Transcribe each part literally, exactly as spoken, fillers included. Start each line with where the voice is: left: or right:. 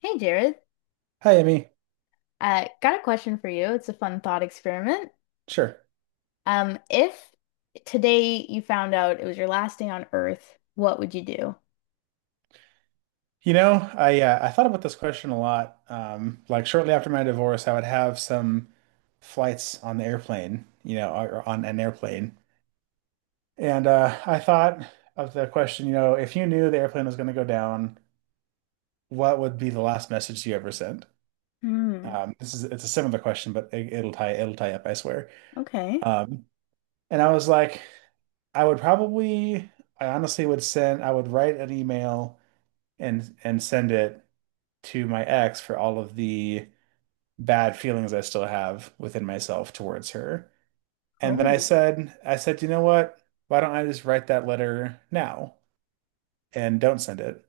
left: Hey Jared,
right: Hi, Emmy.
left: uh, got a question for you. It's a fun thought experiment.
right: Sure.
left: Um, if today you found out it was your last day on Earth, what would you do?
right: You know, I uh, I thought about this question a lot. Um, like shortly after my divorce, I would have some flights on the airplane, you know, or or on an airplane, and uh, I thought of the question, you know, if you knew the airplane was going to go down, what would be the last message you ever sent?
left: Hmm.
right: Um, this is it's a similar question, but it, it'll tie it'll tie up, I swear.
left: Okay.
right: Um, and I was like, I would probably, I honestly would send, I would write an email and and send it to my ex for all of the bad feelings I still have within myself towards her. And then I
left: Oh.
right: said, I said, you know what? Why don't I just write that letter now and don't send it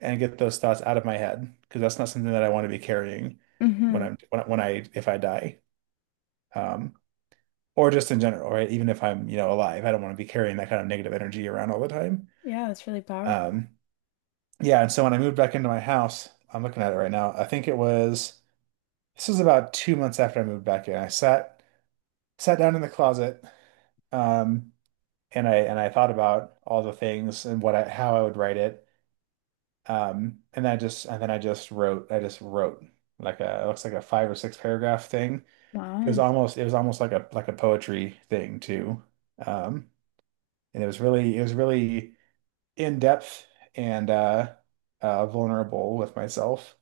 right: and get those thoughts out of my head? Because that's not something that I want to be carrying when
left: Mm-hmm.
right: I'm when I, when I if I die. Um, or just in general, right? Even if I'm, you know, alive, I don't want to be carrying that kind of negative energy around all the time.
left: Yeah, that's really powerful.
right: Um, yeah, and so when I moved back into my house, I'm looking at it right now. I think it was This was about two months after I moved back in. I sat sat down in the closet, um, and I and I thought about all the things and what I how I would write it. Um, and I just and then I just wrote. I just wrote like a it looks like a five or six paragraph thing. It was
left: Wow.
right: almost it was almost like a like a poetry thing too. Um, and it was really it was really in depth and uh, uh, vulnerable with myself.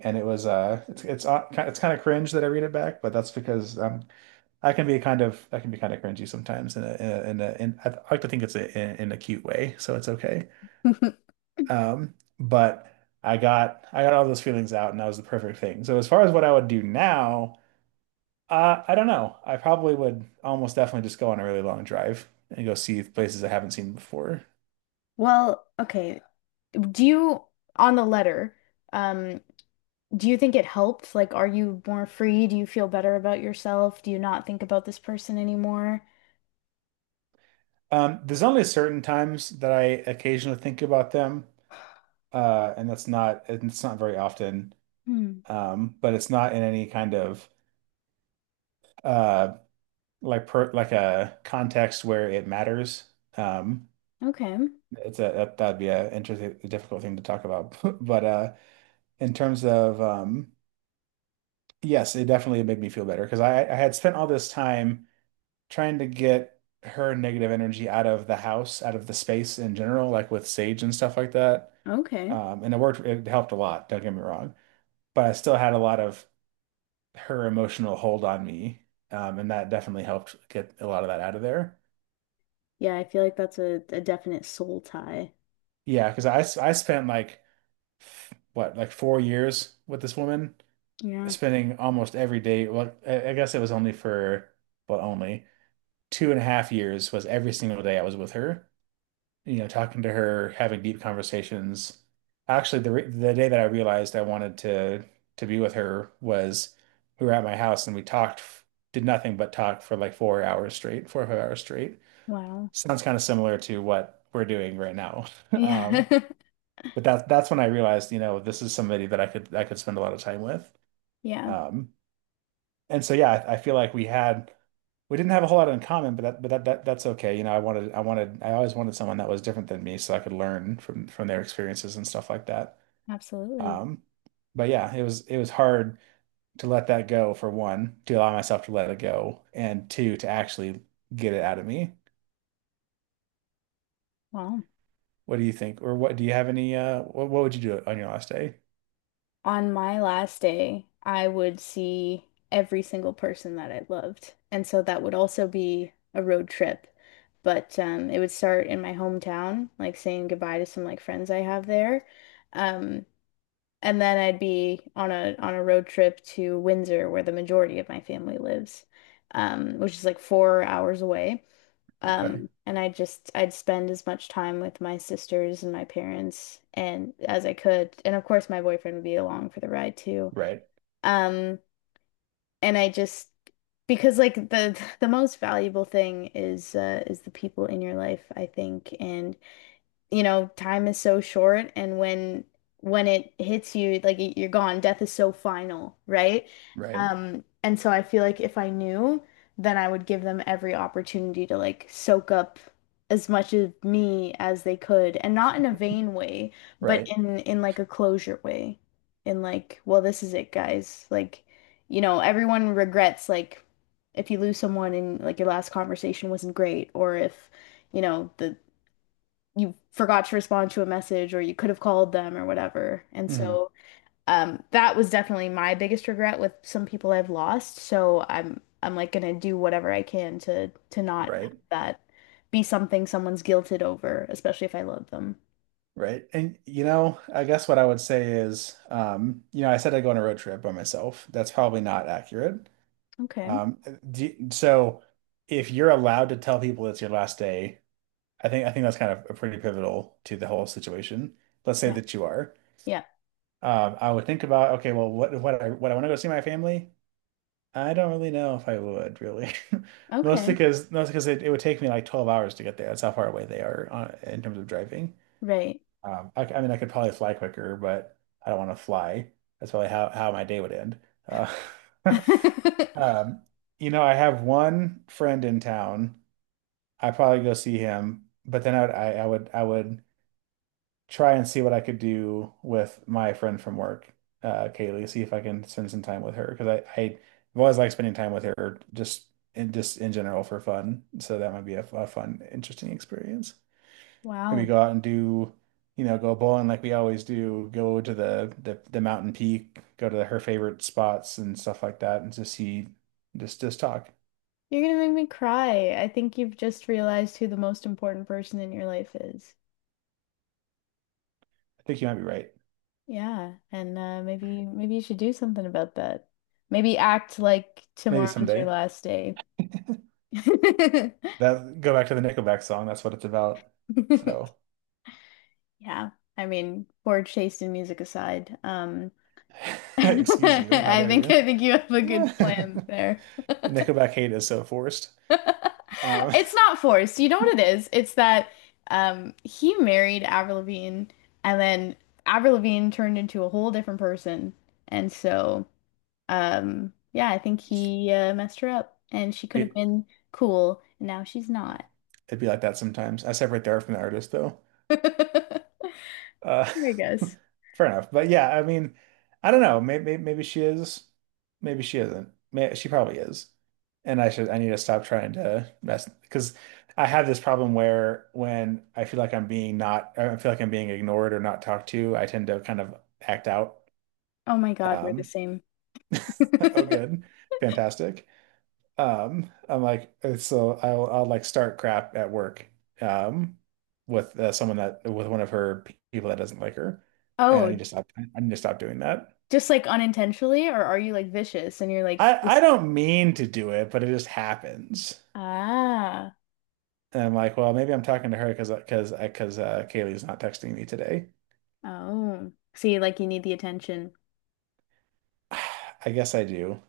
right: And it was uh, it's it's uh, ki- it's kind of cringe that I read it back, but that's because I'm I can be kind of I can be kind of cringy sometimes in a in a, in a in, I like to think it's a, in, in a cute way, so it's okay. Um, but I got I got all those feelings out, and that was the perfect thing. So as far as what I would do now, uh, I don't know. I probably would almost definitely just go on a really long drive and go see places I haven't seen before.
left: Well, okay. Do you, on the letter, um, do you think it helped? Like, are you more free? Do you feel better about yourself? Do you not think about this person anymore?
right: Um, there's only certain times that I occasionally think about them, uh, and that's not it's not very often.
left: Hmm.
right: Um, but it's not in any kind of uh, like per like a context where it matters. Um,
left: Okay.
right: it's a that, that'd be a interesting, a difficult thing to talk about. But uh, in terms of um, yes, it definitely made me feel better because I I had spent all this time trying to get her negative energy out of the house, out of the space in general, like with sage and stuff like that.
left: Okay.
right: Um, and it worked. It helped a lot. Don't get me wrong, but I still had a lot of her emotional hold on me. Um, and that definitely helped get a lot of that out of there.
left: Yeah, I feel like that's a, a definite soul tie.
right: Yeah, because I, s- I spent like what, like four years with this woman,
left: Yeah.
right: spending almost every day. Well, I I guess it was only for, well, only two and a half years was every single day I was with her, you know, talking to her, having deep conversations. Actually, the, re- the day that I realized I wanted to, to be with her was we were at my house and we talked, f- did nothing but talk for like four hours straight, four or five hours straight.
left: Wow.
right: Sounds kind of similar to what we're doing right now.
left: Yeah.
right: Um, but that that's when I realized, you know, this is somebody that I could I could spend a lot of time with.
left: Yeah,
right: Um, and so yeah, I, I feel like we had we didn't have a whole lot in common, but that but that, that that's okay. You know, I wanted I wanted I always wanted someone that was different than me so I could learn from from their experiences and stuff like that.
left: absolutely.
right: Um, but yeah, it was it was hard to let that go for one, to allow myself to let it go, and two, to actually get it out of me.
left: Wow.
right: What do you think? Or what do you have any uh what, what would you do on your last day?
left: On my last day, I would see every single person that I loved. And so that would also be a road trip. But um, it would start in my hometown, like saying goodbye to some like friends I have there. Um, and then I'd be on a on a road trip to Windsor, where the majority of my family lives, um, which is like four hours away.
right: Okay.
left: Um, and I just I'd spend as much time with my sisters and my parents and as I could. And of course my boyfriend would be along for the ride too.
right: Right.
left: Um, and I just because like the the most valuable thing is uh is the people in your life, I think. And you know, time is so short and when when it hits you, like you're gone. Death is so final, right?
right: Right.
left: Um, and so I feel like if I knew, then I would give them every opportunity to like soak up as much of me as they could, and not in a vain way, but
right: Right.
left: in in like a closure way. In like, well, this is it, guys. Like, you know, everyone regrets like if you lose someone and like your last conversation wasn't great, or if you know the you forgot to respond to a message or you could have called them or whatever. And
right: hmm
left: so um, that was definitely my biggest regret with some people I've lost. So I'm I'm like gonna do whatever I can to to not have
right: Right.
left: that be something someone's guilted over, especially if I love them.
right: Right. And you know, I guess what I would say is, um, you know, I said I go on a road trip by myself. That's probably not accurate.
left: Okay.
right: Um, do, so if you're allowed to tell people it's your last day, I think I think that's kind of a pretty pivotal to the whole situation. Let's say
left: Yeah.
right: that you are.
left: Yeah.
right: Um, I would think about, okay, well, what what I what I want to go see my family? I don't really know if I would really. Mostly
left: Okay.
right: because mostly because it, it would take me like twelve hours to get there. That's how far away they are on, in terms of driving.
left: Right.
right: Um, I, I mean, I could probably fly quicker, but I don't want to fly. That's probably how, how my day would end. Uh, um, you know, I have one friend in town. I probably go see him, but then I would I, I would I would try and see what I could do with my friend from work, uh, Kaylee, see if I can spend some time with her because I, I have always liked spending time with her just in just in general for fun. So that might be a, f- a fun, interesting experience. Maybe
left: Wow.
right: go out and do, you know, go bowling like we always do, go to the the, the mountain peak, go to the, her favorite spots and stuff like that, and just see, just just talk.
left: You're gonna make me cry. I think you've just realized who the most important person in your life is.
right: I think you might be right.
left: Yeah, and uh, maybe maybe you should do something about that. Maybe act like
right: Maybe
left: tomorrow's your
right: someday.
left: last day.
right: That go back to the Nickelback song. That's what it's about. So,
left: Yeah, I mean, poor taste in music aside, um,
right: excuse you. How
left: I
right: dare
left: think
right: you?
left: I think you have a good
right: Yeah.
left: plan there.
right: Nickelback hate is so forced. Um,
left: It's not forced. You know what it is? It's that um, he married Avril Lavigne, and then Avril Lavigne turned into a whole different person, and so. Um, yeah, I think he uh, messed her up and she could have
right: be,
left: been cool, and now she's not.
right: it'd be like that sometimes. I separate the art from the artist, though.
left: I
right: Uh,
left: guess.
right: fair enough. But yeah, I mean, I don't know. Maybe maybe she is. Maybe she isn't. May she probably is. And I should I need to stop trying to mess because I have this problem where when I feel like I'm being not I feel like I'm being ignored or not talked to, I tend to kind of act out.
left: Oh my God, we're the
right: Um,
left: same.
right: oh, good, fantastic. Um, I'm like, uh, so I'll I'll like start crap at work, um, with uh, someone that with one of her pe- people that doesn't like her, and I need
left: Oh,
right: to stop. I need to stop doing that.
left: just like unintentionally, or are you like vicious and you're like
right: I I
left: this?
right: don't mean to do it, but it just happens.
left: Ah,
right: And I'm like, well, maybe I'm talking to her because because because uh, Kaylee's not texting me today.
left: oh. See, like you need the attention.
right: I guess I do.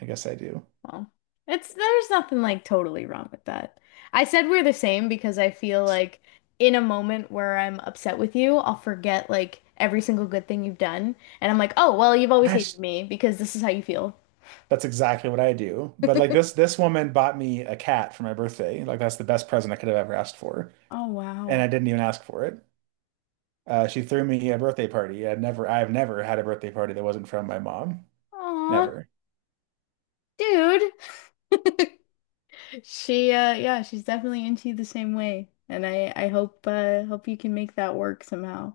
right: I guess I do.
left: Well, it's there's nothing like totally wrong with that. I said we're the same because I feel like in a moment where I'm upset with you, I'll forget like every single good thing you've done, and I'm like, "Oh, well, you've always hated
right: Gosh,
left: me because this is how you feel."
right: that's exactly what I do. But like this this woman bought me a cat for my birthday. Like that's the best present I could have ever asked for,
left: Oh,
right: and
left: wow.
right: I didn't even ask for it. Uh, she threw me a birthday party. I'd never, I've never had a birthday party that wasn't from my mom.
left: Aw,
right: Never.
left: dude. She uh yeah, she's definitely into you the same way, and I I hope uh hope you can make that work somehow.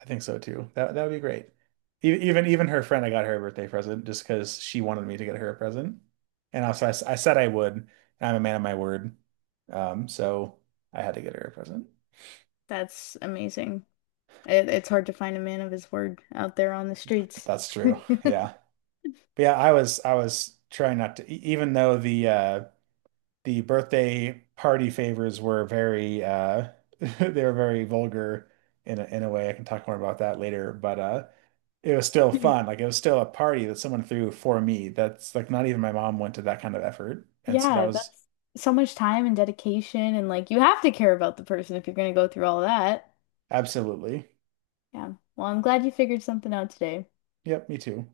right: I think so too. That that would be great. E- Even even her friend, I got her a birthday present just because she wanted me to get her a present. And also, I, s- I said I would. And I'm a man of my word. Um, so I had to get her a present.
left: That's amazing. It, it's hard to find a man of his word out there on the streets.
right: That's true. Yeah. But yeah, I was I was trying not to, e- even though the uh the birthday party favors were very uh they were very vulgar in a, in a way. I can talk more about that later, but uh it was still fun. Like it was still a party that someone threw for me. That's like not even my mom went to that kind of effort. And so that
left: Yeah,
right: was
left: that's so much time and dedication, and like you have to care about the person if you're going to go through all that.
right: absolutely.
left: Yeah. Well, I'm glad you figured something out today.
right: Yep, me too.